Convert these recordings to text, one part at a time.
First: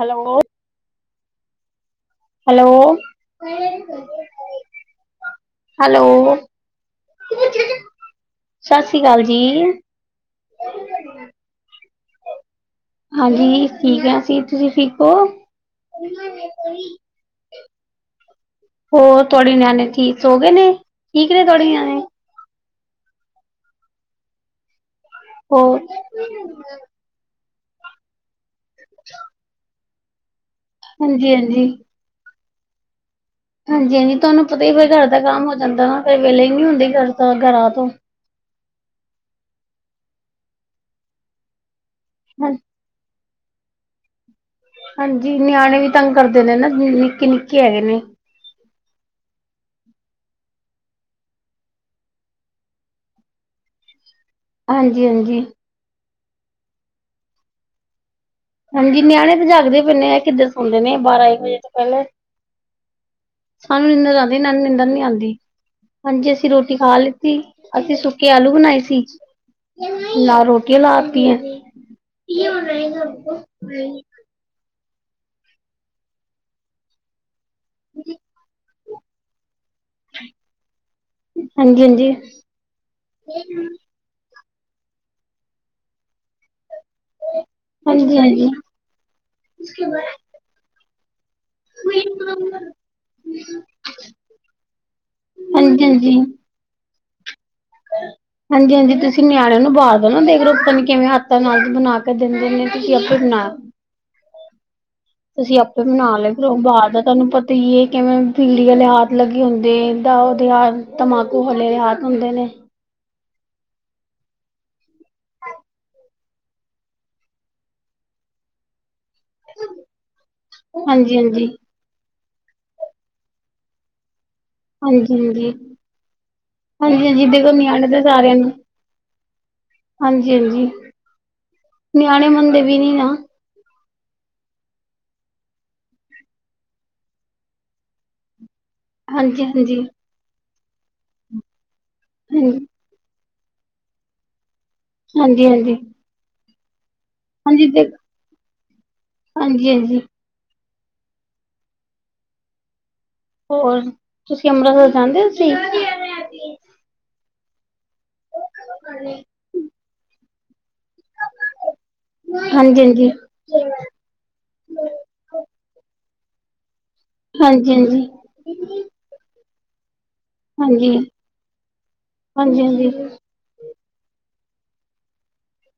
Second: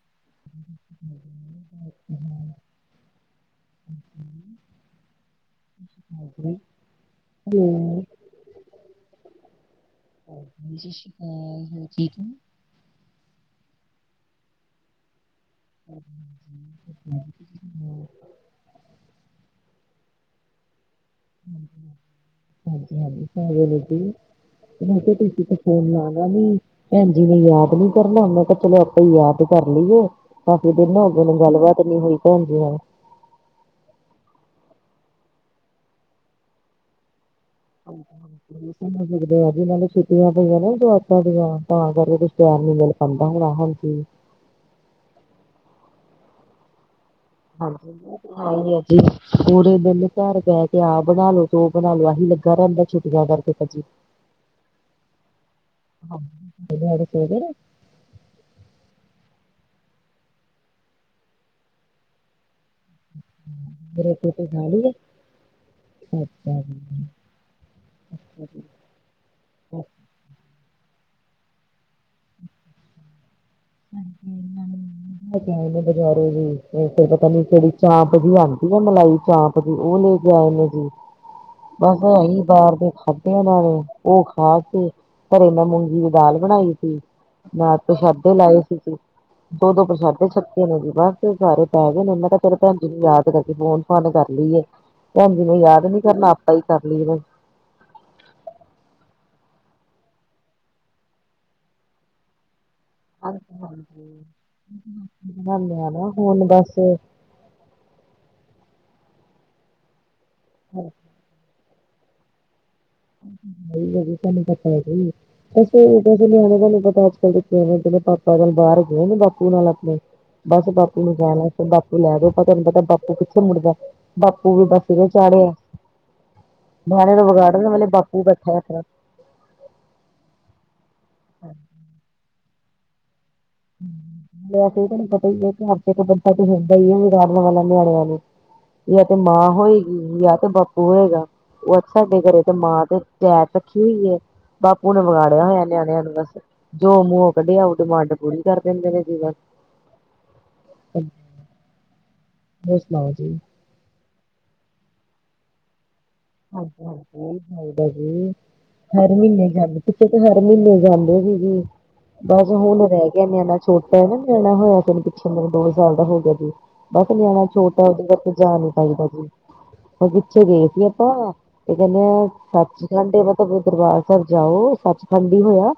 Hello. [unintelligible] Hello. Hello, ਹੂੰ। ਸਤਿ ਸ੍ਰੀ ਅਕਾਲ ਜੀ। ਠੀਕ, ਹਾਂਜੀ ਠੀਕ ਆ, ਅਸੀਂ ਤੁਸੀਂ ਠੀਕ ਹੋ? [unintelligible] ਹੋਰ ਤੁਹਾਡੇ ਨਿਆਣੇ ਠੀਕ ਹੋ ਗਏ ਨੇ, ਠੀਕ ਨੇ ਤੁਹਾਡੇ ਨਿਆਣੇ ਹਾਂਜੀ-ਹਾਂਜੀ [unintelligible] ਮੈਂ ਕਿਹਾ ਤੁਸੀ ਤੇ ਹੋਰ ਫੋਨ ਲਾ ਨੀ। ਭੈਣਜੀ ਨੇ ਯਾਦ ਨੀ ਕਰਨਾ ਉਹਨਾ ਕਿਹਾ ਚਲੋ, ਆਪਾਂ ਯਾਦ ਕਰ ਲਈਏ। ਕਫੀ ਦੇ ਨਾ ਹੋਗੇ, ਨੂੰ ਹਾਂਜੀ-ਹਾਂਜੀ। ਗੱਲਬਾਤ ਨੀ ਹੋਈ ਭੈਣ ਜੀ। ਹਾਂਜੀ-ਹਾਂਜੀ ਤੁਹਾਨੂੰ ਪਤਾ ਹੀ ਹਾਂ, ਫੇਰ ਘਰ ਦਾ ਕੰਮ ਹੋ ਜਾਂਦਾ ਨਾ, ਫੇਰ ਵੇਲੇ ਹੀ ਨਹੀਂ ਹੁੰਦੀ ਘਰ ਦਾ ਘਰਾਂ ਤੋਂ। ਸਕਦੇ ਆ, ਜਿਨਾਂ ਨੂੰ ਛੁੱਟੀਆਂ ਪਈਆਂ ਨਾ ਜਵਾਕਾਂ ਦੀਆਂ ਤਾਂ ਕਰਕੇ ਕੁਛ ਤਿਆਰ ਨੀ ਮਿਲਿਆ। ਸਭ ਨੂੰ ਹਾਂਜੀ। ਹਾਂਜੀ, ਨਿਆਣੇ ਵੀ ਤੰਗ ਕਰਦੇ ਨੇ ਨਾ ਨਿੱਕੀ ਨਿੱਕੀ। ਹਾਂਜੀ। ਹਾਂਜੀ-ਹਾਂਜੀ ਪੂਰੇ ਦਿਨ ਘਰ ਕਹਿ ਕੇ ਆਹ ਬਣਾਲੋ ਉਹ ਬਣਾਲੋ ਆਹੀ ਲੱਗਾ ਰਹਿੰਦਾ ਸੀ। ਵਿਆਹ ਕਰਕੇ ਭੱਜੀ। ਹਾਂਜੀ-ਹਾਂਜੀ। ਹਾਂਜੀ, ਲੁਧਿਆਣੇ। ਹਾਂਜੀ ਨਿਆਣੇ ਤੇ ਜਾਗਦੇ ਪੈਂਦੇ ਆ ਕਿੱਦਰ ਸੁਣਦੇ ਨੇ ਬਾਰਾਂ ਇੱਕ ਵਜੇ ਤੋਂ ਪਹਿਲੇ। ਹੂੰ। ਸਾਨੂੰ ਨਿੰਦਰ ਆਉਂਦੀ ਹੈ, ਇਹਨਾਂ ਨੂੰ ਨਿੰਦਰ ਨੀ ਆਉਂਦੀ। ਅੱਛਾ ਹਾਂਜੀ ਅਸੀਂ ਰੋਟੀ ਖਾ ਲਿੱਤੀ, ਅਸੀਂ ਸੁੱਕੇ ਆਲੂ ਬਣਾਏ ਸੀ। ਨਾਲ ਰੋਟੀਆਂ ਲਾ ਦਿੱਤੀਆਂ ਹੈ। ਹੂੰ ਆ ਬਜ਼ਾਰ ਵੀ ਪਤਾ ਨੀ, ਕਿਹੜੀ ਚਾਂਪ ਦੀ ਆਉਂਦੀ ਹੈ। ਜਿਵੇਂ ਮਲਾਈ ਚਾਂਪ। ਉਹ ਲੈ ਕੇ ਆਏ ਨੇ ਜੀ ਹਾਂਜੀ ਬਸ ਹਾਂਜੀ ਅਸੀਂ ਬਾਹਰ ਦੇ ਖਾਂਦਿਆਂ ਇਹਨਾਂ ਨੇ। ਉਹ ਖਾ ਕੇ ਘਰੇ ਮੈਂ ਮੂੰਗੀ ਦੀ ਦਾਲ ਬਣਾਈ ਸੀ ਨਾਲ। ਹਾਂਜੀ ਹਾਂਜੀ ਪ੍ਰਸ਼ਾਦੇ ਹਾਂਜੀ ਲਾਏ ਸੀ ਜੀ ਦੋ ਦੋ ਪ੍ਰਸ਼ਾਦੇ ਛਕ ਗਏ ਨੇ ਜੀ ਬਸ ਸਾਰੇ। ਮੈਂ ਕਿਹਾ, ਉਹਨਾ ਚਿਰ ਭੈਣ ਜੀ ਨੂੰ ਯਾਦ ਕਰ ਲਈਆ ਫੋਨ ਫਾਨ ਕਰ ਲਈਏ ਭੈਣ ਜੀ ਨੇ ਯਾਦ ਨੀ ਕਰਨਾ। ਅਸੀਂ ਪਰਲੀ ਜਗਾਂ 'ਚ। ਹਾਂਜੀ-ਹਾਂਜੀ ਤੁਸੀਂ ਨਿਆਣਿਆਂ ਨੂੰ ਬਹਾ ਦੋ ਨਾ ਦੇਖਲੋ, ਪਤਾ ਨਹੀਂ ਕਿਵੇਂ ਹੱਥਾਂ ਨਾਲ ਬਣਾ ਕੇ ਦਿੰਦੇ ਨੇ। ਅਸੀਂ ਆਪੇ ਬਣਾ। ਹਾਂਜੀ। ਹੂੰ। ਤੁਸੀਂ ਆਪੇ ਬਣਾ ਲਏ ਫਿਰ ਬਾਹਰ ਦਾ ਤੁਹਾਨੂੰ ਪਤਾ। ਤੋਂ ਜੇ ਕਿਵੇਂ ਬੀੜੀ ਵਾਲੇ ਹਾਥ ਲੱਗੇ ਹੁੰਦੇ, ਦਾ ਜਾ ਉਹਦੇ ਤੰਬਾਕੂ ਵਾਲੇ ਹਾਥ। ਹੁੰਦੇ ਨੇ। ਨਹੀਂ ਹੈਗੀ, ਸਾਨੂੰ ਤਾਂ ਪੈ ਗਈਏ। ਕੈੇ ਕੈਸੇ ਨਿਆਣੇ ਤੁਹਾਨੂੰ ਪਤਾ ਅੱਜ ਕੱਲ੍ਹ ਦੇ ਨਿਆਣੇ ਜਿਹੜੇ ਪਾਪਾ ਜਨ ਬਾਹਰ ਗਏ ਨੇ ਬਾਪ ਉਹ ਨਾਲ ਆਪਣੇ ਬਸ ਬਾਪੂ ਨੂੰ ਹਾਂਜੀ ਜਾਣ ਹਾਂਜੀ ਅਸਤੇ ਬਾਪੂ ਲੈ ਜਾਓ। ਤੁਹਾਨੂੰ ਪਤਾ ਬਾਪੂ ਕਿੱਥੇ ਮੁੜਦਾ ਬਾਪੂ ਵੀ ਬਾਪੂ ਦਾ ਹਾਂਜੀ ਹਾਂਜੀ ਚਾੜਿਆ ਹਾਂਜੀ ਨਿਆਣੇ ਹਾਂਜੀ ਨੂੰ ਦੇਖੋ ਵਿਗਾੜਨ ਵਾਲੇ ਨਿਆਣੇ ਬਾਪੂ ਬੈਠਾ ਏਹ ਪਰਾਂ ਹਾਂਜੀ-ਹਾਂਜੀ ਨਿਆਣੇ ਮੰਨਦੇ ਵੀ ਨੀ ਨਾ। ਹੂੰ। ਵੈਸੇ ਤੇ ਤੁਹਾਨੂੰ ਪਤਾ ਹੀ ਆ ਹਰ ਜਗਾ ਬੰਦਾ ਤੇ ਹੁੰਦਾ ਹੀ ਆ ਵਿਗਾੜਨ ਵਾਲਾ ਨਿਆਣਿਆਂ ਨੂੰ ਜਾਂ ਮਾਂ ਹਾਂਜੀ-ਹਾਂਜੀ, ਹੋਏਗੀ ਜਾਂ ਤੇ ਬਾਪੂ ਹੋਏਗਾ, ਉਹ ਤੇ ਸਾਡੇ ਘਰੇ ਤੇ ਹਾਂਜੀ, ਮਾਂ ਤੇ ਕੈਬ ਰੱਖੀ ਹੋਈ ਏ। ਬਾਪੂ ਨੇ ਹਾਂਜੀ-ਹਾਂਜੀ, ਵਿਗਾੜਿਆ ਹੋਇਆ ਹਾਂਜੀ ਹਾਂਜੀ ਨਿਆਣਿਆਂ ਨੂੰ ਬਸ ਜੋ ਮੂੰਹ ਹਾਂਜੀ ਕਢਿਆਉ ਦੇ ਡਿਮਾਂਡ ਪੂਰੀ ਕਰ ਦਿੰਦੇ ਨੇ ਜੇਵੈ। ਹਾਂਜੀ-ਹਾਂਜੀ, [unintelligible] ਹੋਰ ਸੁਣਾਓ ਜੀ? ਹੋਰ ਤੁਸੀਂ ਅੰਮ੍ਰਿਤਸਰ ਜਾਂਦੇ ਹੋ ਸੀ। ਹਾਂਜੀ-ਹਾਂਜੀ ਬਦਾ ਜੀ ਹਰ ਮੀਨੇ ਗੱਲ ਜਾਨੀ ਪਿਛੇ ਤਾਂ ਹਰ ਮਹੀਨੇ ਜਾਂਦੇ ਸੀ ਜ ਬਸ ਹੁਣ ਰਹਿ ਗਿਆ ਮੀਨਾ ਛੋਟਾ ਹੀ ਨਾ ਮਣਾ ਹੋਏਆ ਫਨ ਪਿੱਛੇ ਦੇਨ ਦੋ ਸਾਲ ਦਾ ਹੋ ਗੇਆ ਜੇ। ਬਸ ਨਿਆਣਾ ਛੋਟਾ ਹਾਂਜੀ-ਹਾਂਜੀ, ਇਸ ਕਰਕੇ ਜਾ ਨਹੀਂ ਪਾਈਦਾ, ਜੀ ਅਸੀਂ ਪਿੱਛੇ ਗਏ ਸੀ ਜੀ। ਹਾਂਜੀ। ਹਾਂਜੀ-ਹਾਂਜੀ, ਇਸਨੇ ਹਾਂਜੀ-ਹਾਂਜੀ, ਸੱਚਖੰਡ। ਮਤਲਬ ਦਰਬਾਰ ਸਾਹਿਬ ਜਾਓ, ਸੱਚਖੰਡ ਹੀ ਹੋਇਆ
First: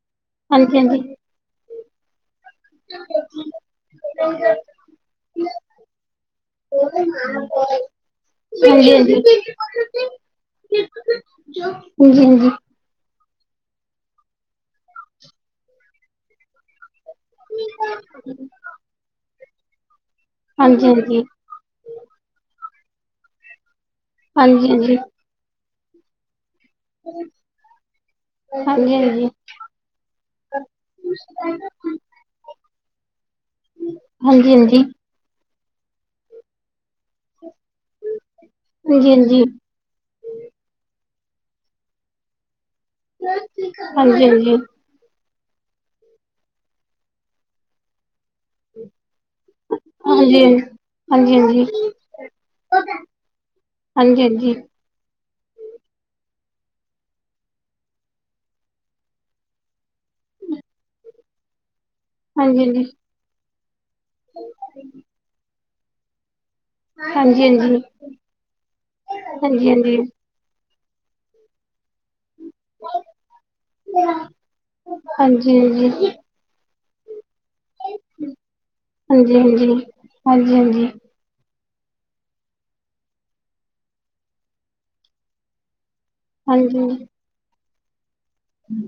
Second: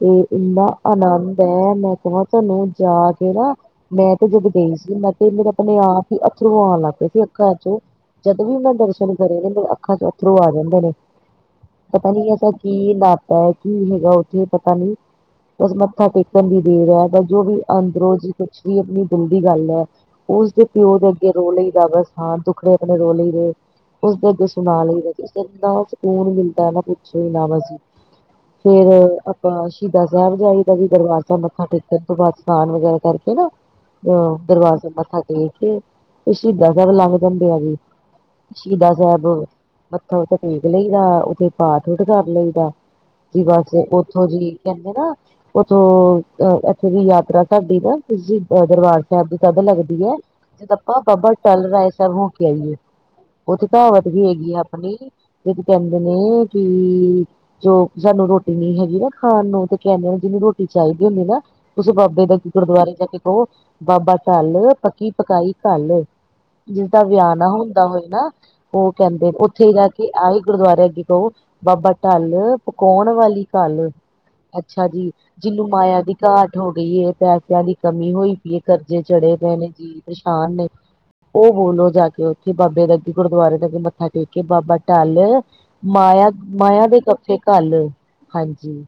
ਤੇ। ਇੰਨਾ ਹਾਂਜੀ-ਹਾਂਜੀ। ਆਨੰਦ ਹੈ, ਮੈਂ ਕਿਹਾ ਤੁਹਾਨੂੰ ਜਾ ਕੇ ਨਾ। ਮੈਂ ਤੇ ਜਦੋਂ ਗਈ ਸੀ, ਮੈਂ ਤੇ ਮੇਰਾ ਆਪਣੇ ਆਪ ਹੀ ਅੱਥਰੋਂ ਆਉਣ ਲੱਗ ਪਏ ਸੀ ਅੱਖਾਂ ਚੋਂ। ਜਦੋਂ ਵੀ ਉਹਨਾਂ ਦੇ ਦਰਸ਼ਨ ਹਾਂਜੀ-ਹਾਂਜੀ, ਹਾਂਜੀ-ਹਾਂਜੀ, ਕਰੇ, ਅੱਖਾਂ ਚੋਂ ਅੱਥਰੋਂ ਆ ਜਾਂਦੇ ਨੇ ਪਤਾ ਨੀ ਹਾਂਜੀ-ਹਾਂਜੀ। ਐਸਾ। ਕੀ ਬਾਤ ਹੈ, ਕੀ ਹੈਗਾ ਉੱਥੇ ਪਤਾ ਨੀ ਬਸ ਮੱਥਾ ਟੇਕਣ ਦੀ ਦੇਰ ਹੈ। ਜੋ ਵੀ ਅੰਦਰੋ ਜੀ ਕੁਛ ਵੀ ਆਪਣੀ ਦਿਲ ਦੀ ਗੱਲ ਐ, ਓਸਦੇ ਪਿਓ ਦੇ ਅੱਗੇ ਰੋ ਲਈਦਾ ਬਸ। ਹਾਂ ਦੁੱਖੜੇ ਆਪਣੇ ਰੋ ਲਈਦੇ, ਓਸਦੇ ਅਗੇ ਹਾਂਜੀ-ਹਾਂਜੀ, ਹਾਂਜੀ-ਹਾਂਜੀ, ਨਾ ਸਕੂਨ ਮਿਲਦਾ ਪੁੱਛੋ ਈ ਨਾ ਵਸੀ ਫੇਰ, ਆਪਾਂ ਸ਼ਹੀਦਾਂ ਸਾਹਿਬ ਜਾਈਦਾ ਜੀ ਦਰਬਾਰ ਸਾਬ ਮੱਥਾ ਟੇਕ ਫੇਰ ਦੋਬਾਰਾ ਸਾਨਨ ਵਗੈਰਾ ਕਰਕੇ ਨਾ, ਦਰਬਾਰ ਹਾਂਜੀ-ਹਾਂਜੀ। ਸਾਹਿਬ ਮੱਥਾ ਟੇਕ ਤੇ ਸ਼ਹੀਦ ਸਾਹਿਬ ਲੰਘ ਜਾਦੇ ਆ ਜੀ, ਸ਼ਹੀਦਾ ਸਾਹਿਬ ਮੱਥਾ ਟੇਕ ਲਈਦਾ ਓਦੇ ਪਾਪ ਵੀ ਕਰ ਲਈਦਾ। ਤੇ ਹਾਂਜੀ-ਹਾਂਜੀ, ਬਸ ਉਥੋਂ ਜੀ ਕਹਿੰਦੇ ਨਾ ਓਥੋਂ ਅ ਇੱਥੇ ਦੀ ਯਾਤਰਾ ਸਾਡੀ ਨਾ ਦਰਬਾਰ ਸਾਹਿਬ ਦੀ ਤਦ ਲੱਗਦੀ ਐ, ਜਦ ਆਪਾਂ ਬਾਬਾ ਟਲ ਹਾਂਜੀ-ਹਾਂਜੀ, ਰਾਏ ਸਾਹਿਬ ਹੋ ਕੇ ਆਈਏ। ਓਥੇ ਤਾ ਹਵਾ ਟੀਕੀ ਹੋਏ ਹਾਂਜੀ-ਹਾਂਜੀ। ਹਾਂਜੀ-ਹਾਂਜੀ, ਹਨੀ, ਇਹ ਤੇ ਕਹਿੰਦੇ ਨਾ ਕਿ ਜੋ ਸਾਨੂੰ ਰੋਟੀ ਨੀ ਹੈਗੀ ਨਾ ਖਾਣ ਨੂੰ ਤੇ ਕੈਦੇ ਜੇਨੂ ਰੋਟੀ ਚਾਈਦੀ ਹੁੰਦੀ ਨਾ, ਓਤ ਬਾਬਾ ਤੇ ਇਦਾਂ ਹੀ ਹਾਂਜੀ-ਹਾਂਜੀ। ਗੁਰਦੁਆਰੇ ਜਾ ਕੇ ਕੋ, ਬਾਬਾ ਟਲ, ਪੱਕੀ ਪਕਾਈ ਘੱਲ ਜਿਸ ਦਾ ਹਾਂਜੀ ਵਿਆਣਾ ਹਾਂਜੀ ਹੁੰਦਾ ਹੋਏ ਨਾ ਕੈਂਦੇ ਓਥੇ ਈ ਜਾ ਹਾਂਜੀ ਕੇ ਆਈ ਗੁਰਦੁਆਰੇ ਅੱਗੇ ਕਓ ਬਾਬਾ ਢਲ ਪਕਾਉਣ ਵਾਲੀ ਘਲ, ਅੱਛਾ ਜੀ ਹਾਂਜੀ ਜਿਹਨੂੰ ਮਾਇਆ ਦੀ ਘਾਟ ਹੋ ਗਈ ਏ, ਪੈਸਿਆਂ ਦੀ ਕਮੀ ਹੋਈ ਪਈ ਐ, ਕਰਜ਼ੇ ਚੜੇ ਪਏ ਨੇ ਜੀ ਪਰੇਸ਼ਾਨ ਨੇ ਹਾਂਜੀ-ਹਾਂਜੀ। ਉਹ ਬੋਲੋ ਜਾ ਕੇ ਉੱਥੇ ਬਾਬੇ ਦਾੀ ਗੁਰਦੁਆਰੇ ਅੱਗੇ ਮੱਥਾ ਮੱਥਾ ਟੇਕੇ ਬਾਬਾ ਢੱਲ, ਮਾਇਆ, ਹਾਂਜੀ ਹਾਂਜੀ ਮਾਇਆ ਦੇ ਗੱਫੇ ਘੱਲ। ਹਾਂਜੀ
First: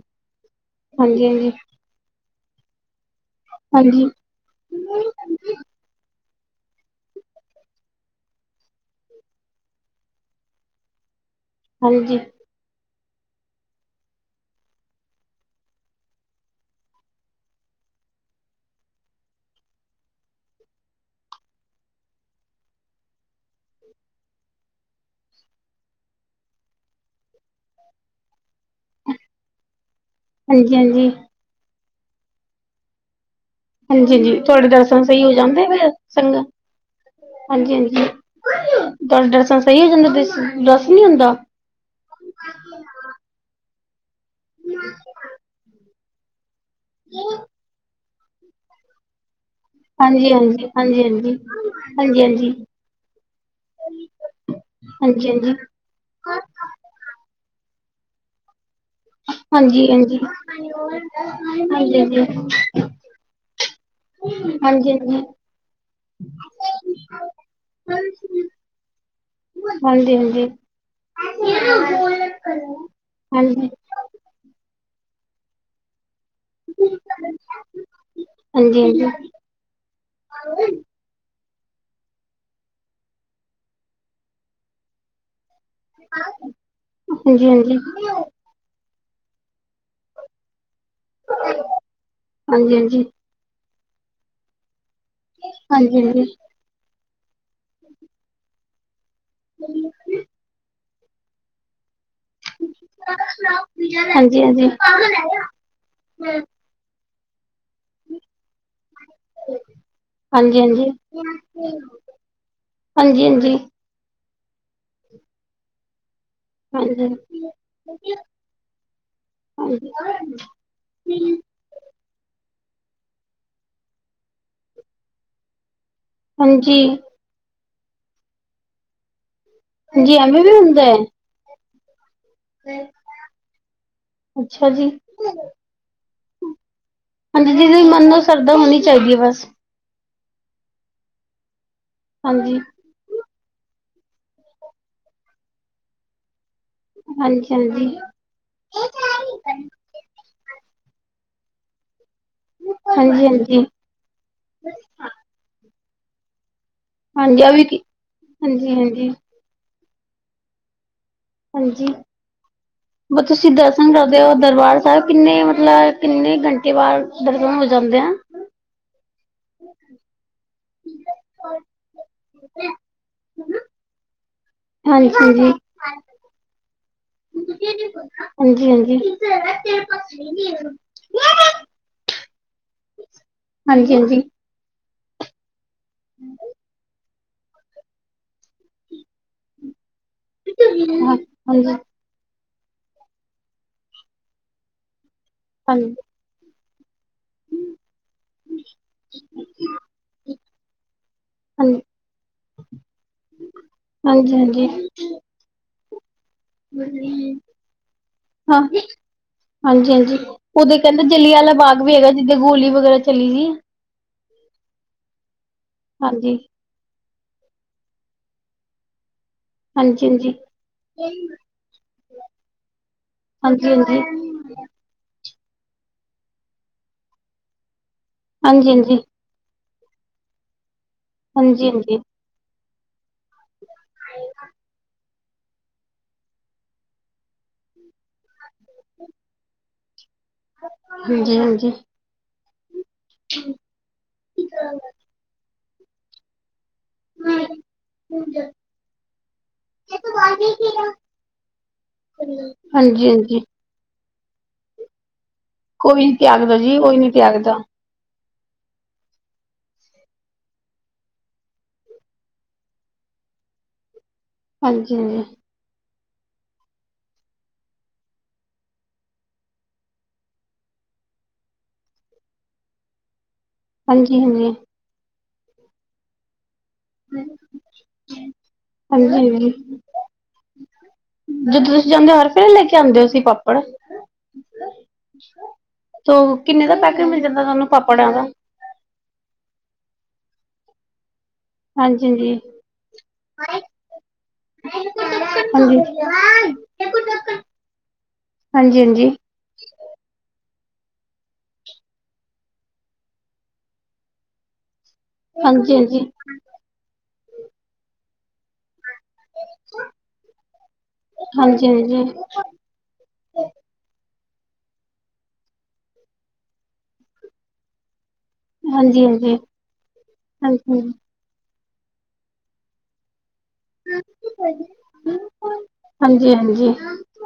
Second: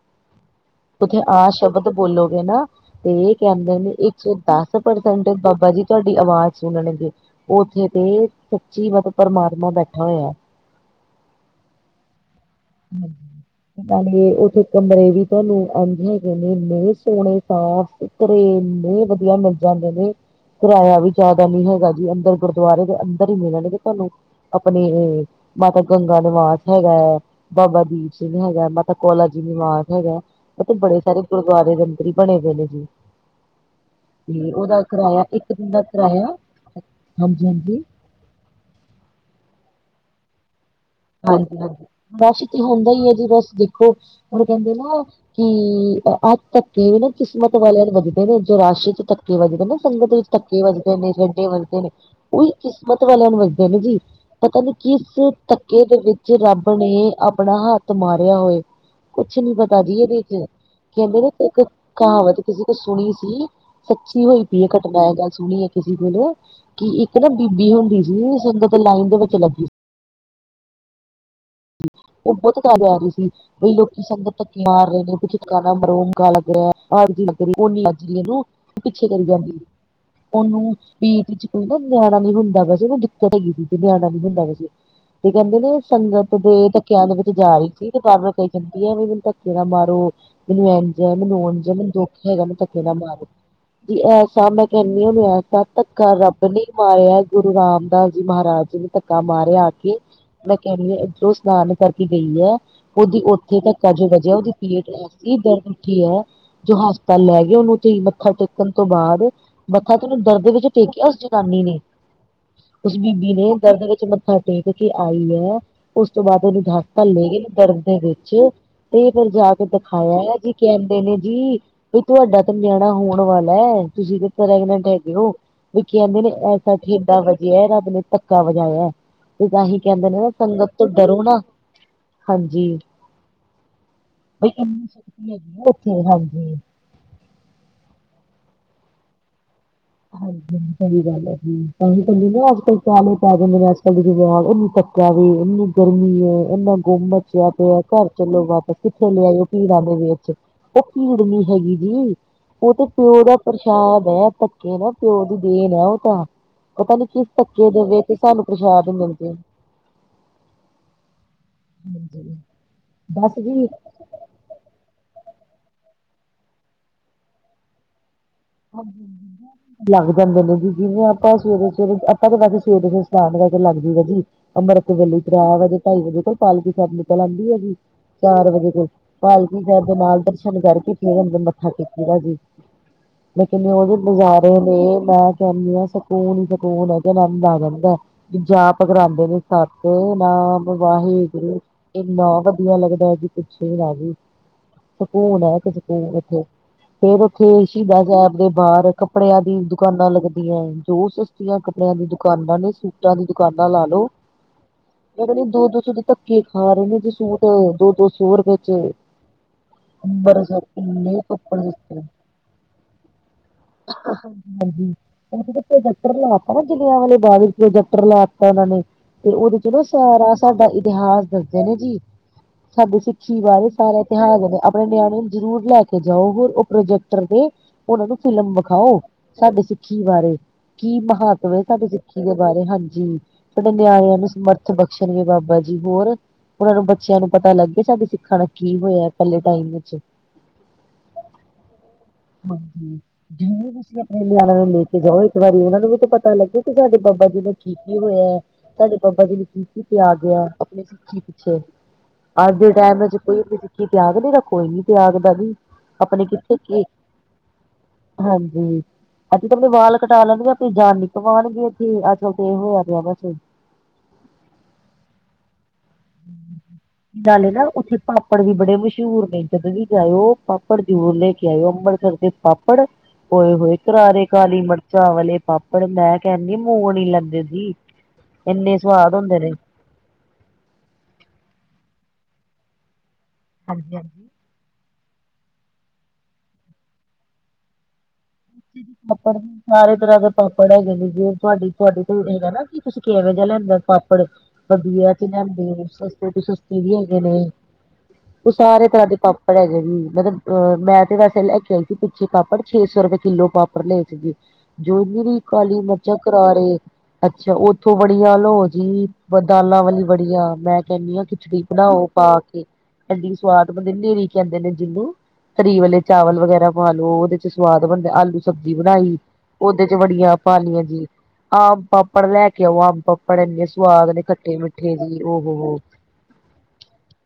ਉੱਥੇ ਆ ਹਾਂਜੀ ਸ਼ਬਦ ਬੋਲੋਗੇ ਨਾ, ਤੇ ਕੈਦੇ ਨੇ ਹਾਂਜੀ ਹਾਂਜੀ ਹਾਂਜੀ ਹਾਂਜੀ ਇੱਕਸੋ ਦਸ ਪਰਸੈਂਟ ਬਾਬਾ ਜੀ ਤੁਆਡੀ ਆਵਾਜ਼ ਸੁਣਨਗੇ, ਉੱਥੇ ਤੇ ਸੱਚੀ ਮਤਲਬ ਪਰਮਾਤਮਾ ਬੈਠਾ ਹੋਇਆ। ਹਾਂਜੀ। ਹੂੰ। ਨਾਲੇ ਓਥੇ ਕਮਰੇ ਵੀ ਤੁਆਨੂੰ ਇਝ ਹੈਗੇ ਨੇ ਏਨੇ ਸੋਨੇ ਸਾਫ ਪਰ ਏਨੇ ਵਧੀਆ ਮਿਲ ਜਾਂਦੇ ਨੇ ਕਿਰਾਇਆ ਵੀ ਜ਼ਿਆਦਾ ਨੀ ਹੈਗਾ ਜੀ, ਅੰਦਰ ਗੁਰਦੁਆਰੇ ਦੇ ਅੰਦਰ ਈ ਮਿਲਣਗੇ ਤਾਨੂੰ। ਅਪਣੀ ਏ ਮਾਤਾ ਗੰਗਾ ਨਿਵਾਸ ਹੈਗਾ ਬਾਬਾ ਦੀਪ ਸਿੰਘ ਹੈਗਾ, ਮਾਤਾ ਕੋਲ਼ਾ ਜੀ ਨਿਵਾਸ ਹੈਗਾ। ਉਹ ਤੇ ਹਾਂਜੀ ਬੜੇ ਹਾਂਜੀ ਸਾਰੇ ਗੁਰਦੁਆਰੇ ਦੇ ਅੰਦਰ ਈ ਬਣੇ ਦੇ ਨੇ ਜੀ। ਹਾਂਜੀ-ਹਾਂਜੀ, ਤੇ ਤੁਹਾਡੇ ਉਹਦਾ ਦਰਸ਼ਨ ਸ‌ਈ ਕਿਰਾਇਆ ਹੋ ਇੱਕ ਜਾਂਦੇ ਦਿਨ ਦਾ ਫੇਰ, ਸੰਗ ਕਿਰਾਇਆ ਹਾਂਜੀ ਹਾਂਜੀ ਹਾਂਜੀ-ਹਾਂਜੀ! ਦਸ [unintelligible] ਦਸ ਨੀ ਹੁੰਦਾ? ਹਾਂਜੀ-ਹਾਂਜੀ ਬਸ ਤੇ ਹੁੰਦਾ ਹੀ ਹੈ ਜੀ ਬਸ ਦੇਖੋ, [unintelligible] [unintelligible] ਵਾਲਿਆਂ ਦੇ ਵੱਜਦੇ ਨੇ ਜੋ ਰਾਸ਼ ਚ ਧੱਕੇ ਵੱਜਦੇ ਨਾ ਸੰਗਤ ਵਿੱਚ ਹਾਂਜੀ ਧੱਕੇ ਹਾਂਜੀ ਵੱਜਦੇ ਹਾਂਜੀ ਨੇ [unintelligible] ਹਾਂਜੀ ਵੱਜਦੇ ਨੇ। ਹਾਂਜੀ ਉਹੀ ਕਿਸਮਤ ਵਾਲਿਆਂ ਨੂੰ ਵਰਦੇ ਨੇ ਜੀ ਪਤਾ ਨੀ ਕਿਸ ਹਾਂਜੀ ਧੱਕੇ ਦੇ ਵਿੱਚ ਰੱਬ ਨੇ ਆਪਣਾ ਹੱਥ ਮਾਰਿਆ ਹੋਏ। ਕੁਛ ਨੀ ਪਤਾ ਹਾਂਜੀ ਦੀ ਇਹ ਹਾਂਜੀ ਦੇਖ, ਕਹਿੰਦੇ ਨੇ ਇੱਕ ਹਾਂਜੀ ਹਾਂਜੀ ਕਹਾਵਤ ਕਿਸੇ ਕੋ ਸੁਣੀ। ਸੱਚੀ ਹੋਈ ਪਈ ਹੈ, ਹਾਂਜੀ ਘਟਨਾ ਇਹ ਗੱਲ ਸੁਣੀ ਹੈ ਕਿਸੇ ਕੋਲ ਕਿ ਇੱਕ ਨਾ ਬੀਬੀ ਹੁੰਦੀ ਸੀ, ਸੁੰਦਰਤ ਲਾਈਨ ਦੇ ਵਿੱਚ ਲੱਗੀ। ਹਾਂਜੀ-ਹਾਂਜੀ। ਉਹ ਬਹੁਤ ਕਾਬ ਆ ਰਹੀ ਸੀ। ਬਈ ਹਾਂਜੀ ਲੋਕੀ ਸੰਗਤ ਧੱਕੀ ਮਾਰ ਰਹੇ ਨੇ, ਬੀ ਧਕਾ ਨਾ ਮਾਰੋ। ਕਾ ਲੱਗ ਰਿਹਾ, ਆੜ੍ਹ ਜੀ ਲੱਗ ਰਹੀ, ਕੂਹਣੀ ਵੱਜ ਰਹੀ ਓਹਨੂੰ ਤੇ ਹਾਂਜੀ ਹਾਂਜੀ ਹਾਂਜੀ ਪਿੱਛੇ ਕਰੀ ਜਾਂਦੀ। ਉਹਨੂੰ ਸੀਟ ਚ ਕੋ ਨਾ ਨਿਆਣਾ ਨੀ ਹੁੰਦਾ, ਵੈਸੇ ਉਹਨੂੰ ਦਿੱਕਤ ਹੈਗੀ ਸੀ ਤੇ ਨਿਆਣਾ ਨ ਹੁੰਦਾ ਵੈਸੇ ਤੇ ਕਹਿੰਦੇ ਨੇ ਸ ਦੇ ਧੱਕਿਆਂ ਦੇ ਵਿੱਚ ਹਾਂਜੀ ਜਾ ਰਹੀ ਹਾਂਜੀ ਸੀ, ਤੇ ਹਾਂਜੀ ਵਾਰ-ਵਾਰ ਕਹੀ ਜਾਂਦੀ ਆ ਵੀ ਮੈਨੂੰ ਧੱਕੇ ਦਾ ਮਾਰੋ ਮੈਨੂੰ ਜਿ ਮੈਨੂੰ ਰੋਣ ਮੈਨੂੰ ਦੁੱਖ ਹੈਗਾ, ਮੈਨੂੰ ਹਾਂਜੀ ਧੱਕੇ ਨਾ ਹਾਂਜੀ ਮਾਰੋ ਜੇ ਐਸਾ ਮੈਂ ਕਹਿੰਦੀ ਹੋ, ਐ ਐਸਾ ਹਾਂਜੀ ਧੱਕਾ ਰੱਬ ਨੇ ਮਾਰਿਆ ਗੁਰੂ ਰਾਮਦਾਸ ਜੀ ਮਹਾਰਾਜੀ ਨੇ। ਧੱਕਾ ਮਾਰਿਆ ਆ ਕੇ ਮੈਂ ਕਹਿਣੀ ਇੱਧਰੋਂ ਸਨਾਨ ਕਰਕੇ ਗਈ ਹੈ, ਉਹਦੀ ਉੱਥੇ ਧੱਕਾ ਜੋ ਵਜਿਆ ਹਾਂਜੀ ਹਾਂਜੀ ਉਹਦੀ ਹਾਂਜੀ ਹਾਂਜੀ ਪੇਟ ਐਸੀ ਦਰਦ ਉਠੀ ਹੈ, ਜੋ ਹਸਪਤਾਲ ਲੈ ਗਏ ਉਹਨੂੰ [unintelligible] ਟੇਕਣ ਤੋਂ ਬਾਅਦ ਮੱਥਾ ਕਿੰਨੀ ਦਰਦ ਵਿੱਚ ਹਾਂਜੀ ਟੇਕਿਆ ਉਸ ਜਤਾਨੀ ਨੇ। ਉਸ ਹਾਂਜੀ ਹਾਂਜੀ ਬੀਬੀ ਨੇ ਦਰਦ ਵਿੱਚ ਮੱਥਾ ਟੇਕ ਕੇ ਆਈ ਹੈ। ਉਸ ਤੋਂ ਬਾਅਦ ਉਹਨੂੰ ਘਰ ਤਾਂ ਹਾਂਜੀ ਲੈ ਗੇ ਦਰਦ ਦੇ ਵਿੱਚ, ਤੇ ਫਿਰ ਜਾ ਕੇ ਹਾਂਜੀ ਦਿਖਾਇਆ ਜੀ ਕਹਿੰਦੇ ਨੇ ਜੀ ਬਈ ਤੁਹਾਡਾ ਤਾਂ ਨਿਆਣਾ ਹੋਣ ਵਾਲਾ ਹੈ ਤੁਸੀਂ ਤੇ ਪ੍ਰੈਗਨੈਂਟ ਹੈਗੇ ਹੋ। ਵੀ ਕਹਿੰਦੇ ਨੇ ਐਸਾ ਹਾਂਜੀ ਠੇਡਾ ਵਜਿਆ ਰੱਬ ਨੇ ਧੱਕਾ ਵਜਾਯਾ। ਤੇ ਤਾਂਹੀ ਕਹਿੰਦੇ ਹਾਂਜੀ ਨੇ ਐਵੇਂ ਵੀ ਸੰਗਤ ਹੁੰਦਾ ਤੋਂ ਹੈ ਡਰੋ ਨਾ, ਹਾਂਜੀ ਅੱਛਾ ਜੀ [unintelligible] ਹਾਂਜੀ। ਹਾਂਜੀ ਜਿਦੇ ਵੀ ਮਨ ਨੂੰ ਸ਼ਰਧਾ ਹੋਣੀ ਚਾਹੀਦੀ ਏ ਬਸ। ਹਾਂਜੀ ਹਾਂ ਸਹੀ ਗੱਲ ਹਾਂਜੀ [unintelligible] [unintelligible] ਗੁੰਮ ਮੱਚਿਆ ਹਾਂਜੀ ਪਯਾ ਹਾਂਜੀ ਘਾਰ। ਚੱਲੋ ਵਾਪਸ ਕਿੱਥੇ ਲਿਆਏ ਔ ਭੀੜਾਂ ਦੇ ਵਿੱਚ ਉਹ ਭੀੜ ਨੀ ਹੈਗੀ ਜੀ। ਉਹ ਤੇ ਪਿਓ ਹਾਂਜੀ ਦਾ ਹਾਂਜੀ ਪ੍ਰਸ਼ਾਦ ਹੈ ਧੱਕੇ ਨਾ ਪਿਓ ਦੀ ਦੇਣ ਹੈ ਉਹ ਤਾਂ। ਪਤਾ ਨੀ ਕਿਸ ਹਾਂਜੀ ਆ ਵੀ ਧੱਕੇ ਦੇ ਵਿਚ ਤੁਵਾਨੁ ਹਾਂਜੀ ਪ੍ਰਸ਼ਾਦ ਹਾਂਜੀ ਮਿਲਜੇ। [unintelligible] ਔ ਹਾਂਜੀ ਬਸ ਜੀ ਦਰਬਾਰ ਸਾਹਿਬ ਕਿੰਨੇ ਮਤਲਬ ਕਿੰਨੇ ਘੰਟੇ ਬਾਦ ਦਰਸ਼ਨ ਹੋ ਜਾਂਦੇ ਆ? [inaudible] ਲੱਗ ਜਾਂਦੇ ਨੇ ਜੀ ਜਿਵੇਂ ਆਪਾਂ ਸਵੇਰੇ ਸਵੇਰੇ ਆਪਾਂ ਤਾਂ ਵੈਸੇ ਸਵੇਰੇ ਸਨਾਨ ਕਾਰ ਕੇ ਲਾਗ ਜੀ ਦਾ ਜੀ। ਅੰਮ੍ਰਿਤ ਹਾਂਜੀ ਵੇਲੇ ਤਰੈ ਵਜੇ ਢਾਈ ਹਾਂਜੀ ਵਜੇ ਕੋਲ ਪਾਲਕੀ ਸਾਹਿਬ [unintelligible] ਆਂਦੀ ਆ ਜੀ ਚਾਰ ਵਜੇ ਹਾਂਜੀ ਕੋਲ ਹਾਂਜੀ ਹਾਂਜੀ ਪਾਲਕੀ ਸਾਹਿਬ ਦੇ ਨਾਲ ਦਰਸ਼ਨ ਕਰਕੇ ਫੇਰ ਮੱਥਾ ਟੇਕ ਦਾ ਜੀ। ਲੇਕਿਨ ਉਹਦੇ ਹਾਂਜੀ ਨਜ਼ਾਰੇ ਨੇ ਮੈਂ ਕਹਿੰਨੀ ਹਾਂ ਸਕੂਨ ਈ ਸਕੂਨ। ਆਨੰਦ ਆ ਜਾਂਦਾ ਜਾਪ ਕਰਾਂਦੇ ਨੇ ਸਤ ਨਾਮ ਹਾਂ ਵਾਹਿਗੁਰੂ। ਹਾਂਜੀ ਇੰਨਾ ਵਧੀਆ ਲੱਗਦਾ ਕੀ ਪੁੱਛੇ ਨਾਜੀ ਸਕੂਨ ਹੈ ਇੱਕ ਹਾਂਜੀ ਹਾਂਜੀ ਸਕੂਨ ਇਥੇ। ਫੇਰ ਉੱਥੇ ਸ਼ਹੀਦਾਂ ਸਾਹਿਬ ਦੇ ਬਾਹਰ ਕੱਪੜਿਆਂ ਦੀ ਦੁਕਾਨਾਂ ਲੱਗਦੀਆਂ ਹੈ ਜੋ ਸਸਤੀਆਂ ਹਾਂਜੀ ਕੱਪੜਿਆਂ ਦੀ ਦੁਕਾਨਾਂ ਨੇ ਸੂਟਾਂ ਦੀ ਦੁਕਾਨਾਂ ਲਾ ਲੋ, ਹਾਂਜੀ-ਹਾਂਜੀ। ਮੈਂ ਕਹਣੀ ਆਂ ਦੋ ਦੋ ਸੋ ਦੇ ਧੱਕੇ ਖਾ ਰਹੇ ਨੇ ਸੂਟ ਦੋ ਦੋ ਸੋ ਰੂਪੇ ਹਾਂ ਚ। ਹਾਂਜੀ ਹਾਂਜੀ ਅੰਬਰਸਰ ਉਥੇ ਕਹਿੰਦੇ ਇੰਨੇ ਜਲੀਆਂ ਕੱਪੜੇ ਬਾਗ ਵੀ ਹੈਗਾ ਜਿੱਦਾਂ ਗੋਲੀ ਵਗੈਰਾ ਚਲੀ ਸੀ। [unintelligible] ਹਾਂਜੀ ਜਲੀਆਂ ਵਾਲੇ ਬਾਗ ਵਿੱਚ ਪ੍ਰੋਜੈਕਟਰ ਲਾ ਦਿੱਤਾ ਉਹਨਾਂ ਨੇ। ਤੇ ਓਹਦੇ ਚ ਨਾ ਹਾਂਜੀ ਸਾਰਾ ਹਾਂਜੀ ਤੁਵਾਡਾ ਇਤਿਹਾਸ ਦੱਸਦੇ ਨੇ ਜੀ। ਸਾਡੇ ਸਿੱਖੀ ਬਾਰੇ ਹਾਂਜੀ ਹਾਂਜੀ ਸਾਰੇ ਤਿਉਹਾਰਾਂ ਆਪਣੇ ਨਿਆਣੇ ਨੂੰ ਜ਼ਰੂਰ ਲੈ ਕੇ ਜਾਓ ਹੋਰ ਉਹ ਪ੍ਰੋਜੈਕਟਰ ਤੇ ਉਹਨਾਂ ਨੂੰ ਫ਼ਿਲਮ ਹਾਂਜੀ ਵਿਖਾਓ ਸਾਡੇ ਸਿੱਖੀ ਬਾਰੇ ਕੀ ਮਹੱਤਵ ਹੈ ਹਾਂਜੀ ਹਾਂਜੀ ਸਾਡੀ ਹਾਂਜੀ ਹਾਂਜੀ ਸਿੱਖੀ ਦੇ ਬਾਰੇ ਹਾਂਜੀ ਸਾਡੇ ਨਿਆਣਿਆਂ ਨੂੰ ਸਮਰਥ ਬਖਸ਼ਣਗੇ ਬਾਬਾ ਜੀ ਹੋਰ ਉਹਨਾਂ ਨੂੰ ਬੱਚਿਆਂ ਨੂੰ ਪਤਾ ਲੱਗਗੇਏ ਸਾਡੇ ਸਿੱਖਣਾ ਕੀ ਹੋਇਆ ਪਹਿਲੇ ਟਾਈਮ ਵਿੱਚ ਹਾਂਜੀ-ਹਾਂਜੀ। ਹਾਂਜੀ ਜਿਵੇਂ ਤੁਸੀਂ ਆਪਣੇ ਨਿਆਣਾ ਨੂੰ ਲੈ ਕੇ ਜਾਓ ਇੱਕ ਵਾਰੀ ਉਹਨਾਂ ਨੂੰ ਵੀ ਤਾਂ ਪਤਾ ਲੱਗੇ, ਤੁਵਾਡੇ ਬਾਬਾ ਜੀ ਨੂੰ ਕਿ ਕੀ ਹੋਯਾ ਤੁਵਾਡੇ ਬਾਬਾ ਜੀ ਨੇ ਕੀ ਕੀ ਤਿਆਗਯਾ? ਸਿੱਖੀ ਪਿੱਛੇ ਅੱਜ ਦੇ ਟੈਮ ਚ ਹਾਂਜੀ ਕੋਈ ਸਿੱਖੀ ਤਿਆਗ ਦੇਗਾ ਕੋਈ ਨੀ ਤਿਆਗਦਾ ਜੀ। ਕੋਈ ਨ ਆਪਣੇ ਕਿੱਥੇ ਤਿਆਗਦਾ ਜੀ ਕੀ ਕੋਈ ਨੀ ਤਿਆਗਦਾ। ਹਾਂਜੀ। ਅੱਜ ਕਾਲ ਦੇ ਵਾਲ ਕਟਾ ਲੈਣਗੇ ਆਪਣੀ ਜਾਣ ਨੀ ਗਵਾਨ ਗੇ ਜੀ, ਅੱਜ ਕਾਲ ਤੇ ਐਹ ਹੋ ਗਯਾ ਵੈਸੇ। ਹਾਂਜੀ ਹਾਂਜੀ। [inaudible] ਨਾਲੇ ਨਾ ਉੱਥੇ ਪਾਪੜ ਵੀ ਬੜੇ ਮਸ਼ਹੂਰ ਨੇ ਜਦੋਂ ਵੀ ਜਾਇਓ ਪਾਪੜ ਜ਼ਰੂਰ ਲੈ ਕੇ ਆਇਓ ਅੰਬਰਸਰ ਦੇ। ਪਾਪੜ ਓਏ ਹੋਏ ਹਾਂਜੀ ਕਰਾਰੇ ਹਾਂਜੀ ਕਾਲੀ ਮਿਰਚਾਂ ਵਾਲੇ ਪਾਪੜ। ਆਪ ਮੈਂ ਕਹਿਣਦੀ ਮੂੰਗ ਨੀ ਲੈਂਦੇ ਸੀ ਇੰਨੇ ਸਵਾਦ ਹਾਂਜੀ ਹੁੰਦੇ ਹਾਂਜੀ ਨੇ ਜਦੋਂ ਤੁਸੀਂ ਜਾਂਦੇ ਹੋ ਹੋਰ ਫਿਰ ਲੈ ਕੇ ਆਉਂਦੇ ਹੋ ਸੀ ਪਾਪਾ ਹਾਂਜੀ -। ਹਾਂਜੀ ਤੋਂ ਕਿੰਨੇ ਦਾ ਪੈਕੇਜ ਮਿਲ ਜਾਂਦਾ ਤੁਹਾਨੂੰ ਪਾਪੜਿਆਂ ਦਾ ਪਾਪੜ, ਸਾਰੇ ਤਰ੍ਹਾਂ ਦੇ ਪਾਪੜ ਹੈਗੇ ਨੇ ਜੀ ਤੁਹਾਡੀ ਤੁਹਾਡੇ ਹਾਂਜੀ ਕੋਲ ਹੈਗਾ ਨਾ ਕੀ ਤੁਸੀਂ ਕਿਵੇਂ ਜਿਹਾ ਲੈਂਦੇ ਪਾਪੜ ਵਧੀਆ ਤੇ ਹਾਂਜੀ ਹਾਂਜੀ ਲਿਆਂਦੇ ਸਸਤੇ ਤ ਸਸਤੇ ਵੀ ਹੈਗੇ ਨੇ ਉਹ ਸਾਰੇ ਹਾਂਜੀ ਤਰ੍ਹਾਂ ਹਾਂਜੀ ਦੇ ਪਾਪ- ਪਾਪੜ ਹੈਗੇ ਵੀ ਮਤਲਬ ਅਹ ਮੈਂ ਤੇ ਵੈਸੇ ਲੈ ਕੇ ਆਈ ਸੀ ਪਿੱਛੇ ਪਾਪੜ ਛੇ ਸੌ ਰੁਪਏ ਕਿੱਲੋ ਪਾਪੜ ਲਏ ਸੀਗੇ ਜੋ ਇਹਨੀ ਵੀ ਕਾਲੀ ਹਾਂਜੀ ਮਿਰਚਾਂ ਕਰਾਰੇ ਅੱਛਾ ਉੱਥੋਂ ਬੜੀਆਂ ਲੋ ਜੀ ਦਾਲਾਂ ਵਾਲੀ ਬੜੀਆਂ ਮੈਂ ਕਹਿੰਦੀ ਹਾਂ ਖਿਚੜੀ ਹਾਂਜੀ ਹਾਂਜੀ ਬਣਾਓ ਪਾ ਕੇ ਏਡੀ ਸਵਾਦ ਬਣਦੀ ਕਹਿੰਦੇ ਨੇ ਜਿਹਨੂੰ ਤਰੀ ਵਾਲੇ ਚਾਵਲ ਵਗੈਰਾ ਪਾ ਲੋ ਉਹਦੇ ਚ ਸਵਾਦ ਬੰਦੇ ਆਲੂ ਸਬਜ਼ੀ ਬਣਾਈ ਹਾਂਜੀ ਹਾਂਜੀ ਉਹਦੇ ਚ ਬੜੀਆਂ ਪਾਲੀਆਂ ਹਾਂਜੀ ਜੀ ਆਮ ਪਾਪੜ ਲੈ ਕੇ ਆਓ ਆਮ ਪਾੱਪੜ ਇੰਨੇ ਸਵਾਦ ਨੇ ਖੱਟੇ ਮਿੱਠੇ ਜੀ ਉਹ ਉਹ ਹਾਂਜੀ ਹਾਂਜੀ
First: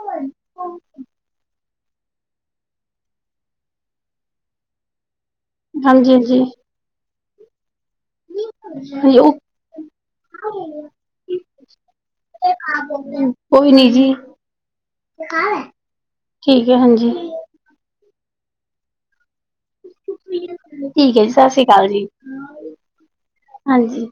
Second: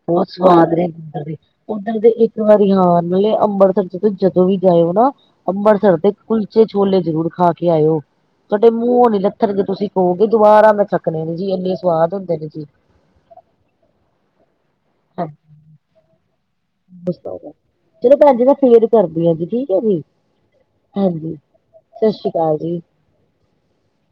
ਬਹੁਤ ਸਵਾਦ ਨੇ ਬਣਦੇ ਉੱਧਰ ਦੇ ਇੱਕ ਵਾਰੀ ਹਾਂ ਅੰਮ੍ਰਿਤਸਰ ਚਸੀ ਜਦੋਂ ਵੀ ਜਾਇਓ ਨਾ ਅੰਮਬਰਸਰ ਦੇ ਹਾਂਜੀ ਹਾਂਜੀ ਕੁਲਚੇ ਛੋਲੇ ਜ਼ਰੂਰ ਖਾ ਕੇ ਆਇਓ ਤੁਹਾਡੇ ਮੂੰਹ ਨੀ ਹਾਂਜੀ ਉਹ ਲੱਥਣਗੇੇ ਤੁਸੀਂ ਕਹੋਗੇ ਦੁਬਾਰਾ ਮੈਂ ਚਕਣੇ ਨੇ ਜੀ ਇੰਨੇ ਸਵਾਦ ਹੁੰਦੇ ਨੇ ਜੀ ਕੋਈ ਨੀ ਜੀ, ਹਾਂਜੀ ਠੀਕ ਹੈ ਹਾਂਜੀ ਚਲੋ ਭੈਣਜੀ ਮੈਂ ਫਿਰ ਕਰਦੀ ਹਾਂ ਜੀ ਠੀਕ ਹੈ ਜੀ ਠੀਕ ਹੈ ਜੀ ਹਾਂਜੀ, ਸ੍ਰੀ ਅਕਾਲ ਜੀ ਸਤਿ ਸ਼੍ਰੀ ਅਕਾਲ ਜੀ। ਹਾਂਜੀ